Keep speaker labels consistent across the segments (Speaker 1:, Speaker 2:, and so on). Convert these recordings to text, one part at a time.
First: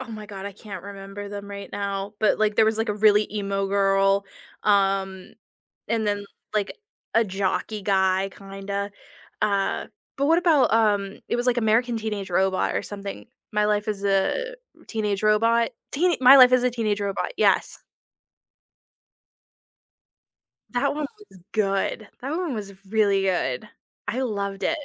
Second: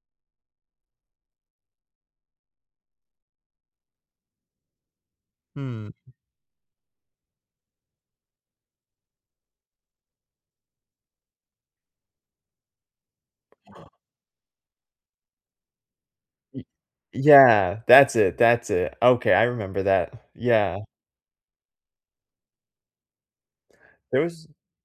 Speaker 1: Oh my god, I can't remember them right now, but, like, there was like a really emo girl, um,
Speaker 2: Mm.
Speaker 1: and then, like, a jockey guy kinda, uh, but what about, um, it was, like, American Teenage Robot or something. My Life as a Teenage Robot, Teen My Life
Speaker 2: Y
Speaker 1: as a Teenage Robot, yes.
Speaker 2: yeah, that's it, that's it, okay, I remember that, yeah.
Speaker 1: That one was good, that one was really good. I
Speaker 2: Those
Speaker 1: loved it.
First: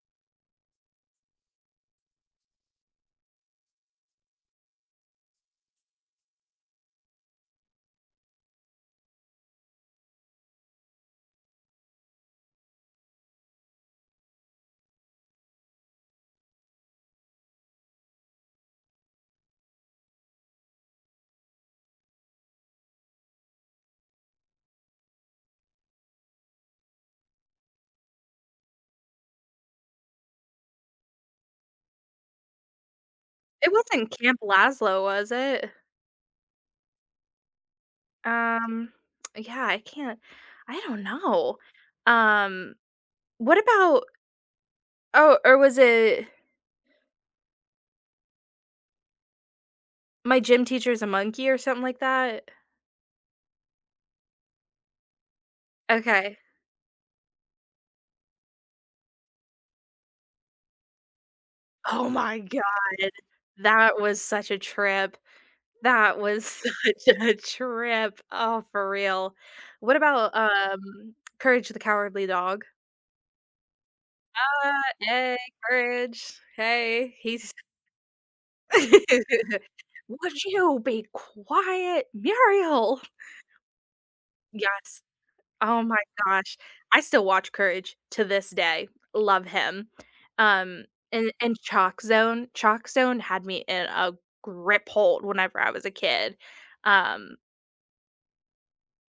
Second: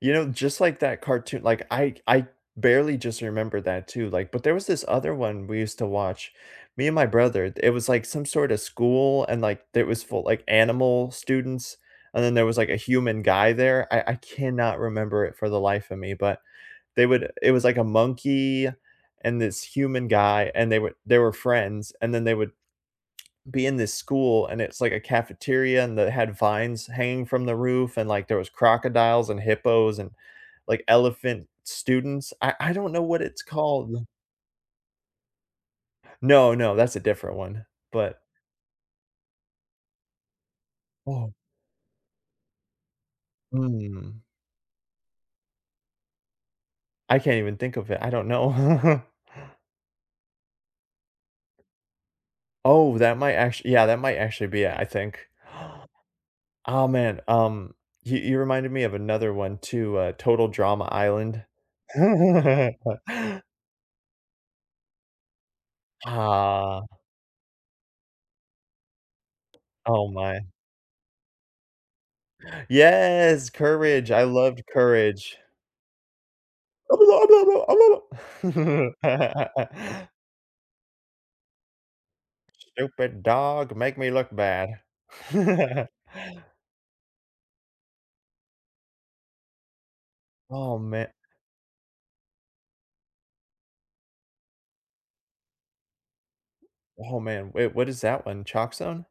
Speaker 2: you know, just like that cartoon like I I barely just remember that too, like but there was this other one we used to watch, me and my brother, it was, like, some sorta school and, like, it was for, like, animal students, and then there was, like, a human guy there, I I cannot remember it for the life of me, but they would it was, like, a monkey and this human guy, and they were they were friends, and then they would be in this school, and it's, like, a cafeteria and that had vines hanging from the roof, and, like, there was crocodiles and hippos and, like, elephant students. I I don't know what it's
Speaker 1: It
Speaker 2: called.
Speaker 1: wasn't Camp Laszlo, was it?
Speaker 2: No, no, that's a different one, but
Speaker 1: Um, yeah, I can't I don't
Speaker 2: Oh.
Speaker 1: know, um, what about
Speaker 2: Mm.
Speaker 1: oh, or was it
Speaker 2: I can't even think of it, I don't know.
Speaker 1: My Gym Teacher is a Monkey or something like that?
Speaker 2: Oh, that might act yeah, that might actually be it, I think.
Speaker 1: Okay.
Speaker 2: Aw, man, um, you you reminded me of another one too, uh, Total Drama Island.
Speaker 1: Oh my god! That was such a trip. That was
Speaker 2: Uh
Speaker 1: such a trip. Oh, for real. What
Speaker 2: Oh,
Speaker 1: about,
Speaker 2: my.
Speaker 1: um, Courage the Cowardly Dog?
Speaker 2: Yes! Courage, I loved
Speaker 1: Uh, "Hey,
Speaker 2: Courage.
Speaker 1: courage, hey, he's" "Would you be quiet, Muriel?"
Speaker 2: "Stupid dog, make me look bad."
Speaker 1: Yes, oh my gosh, I still watch Courage to this day, love him,
Speaker 2: Oh,
Speaker 1: um,
Speaker 2: ma
Speaker 1: and and Chalkzone, Chalkzone had me in a grip hold whenever I was a kid,
Speaker 2: oh,
Speaker 1: um
Speaker 2: man, wait, what is that one? Chalkzone?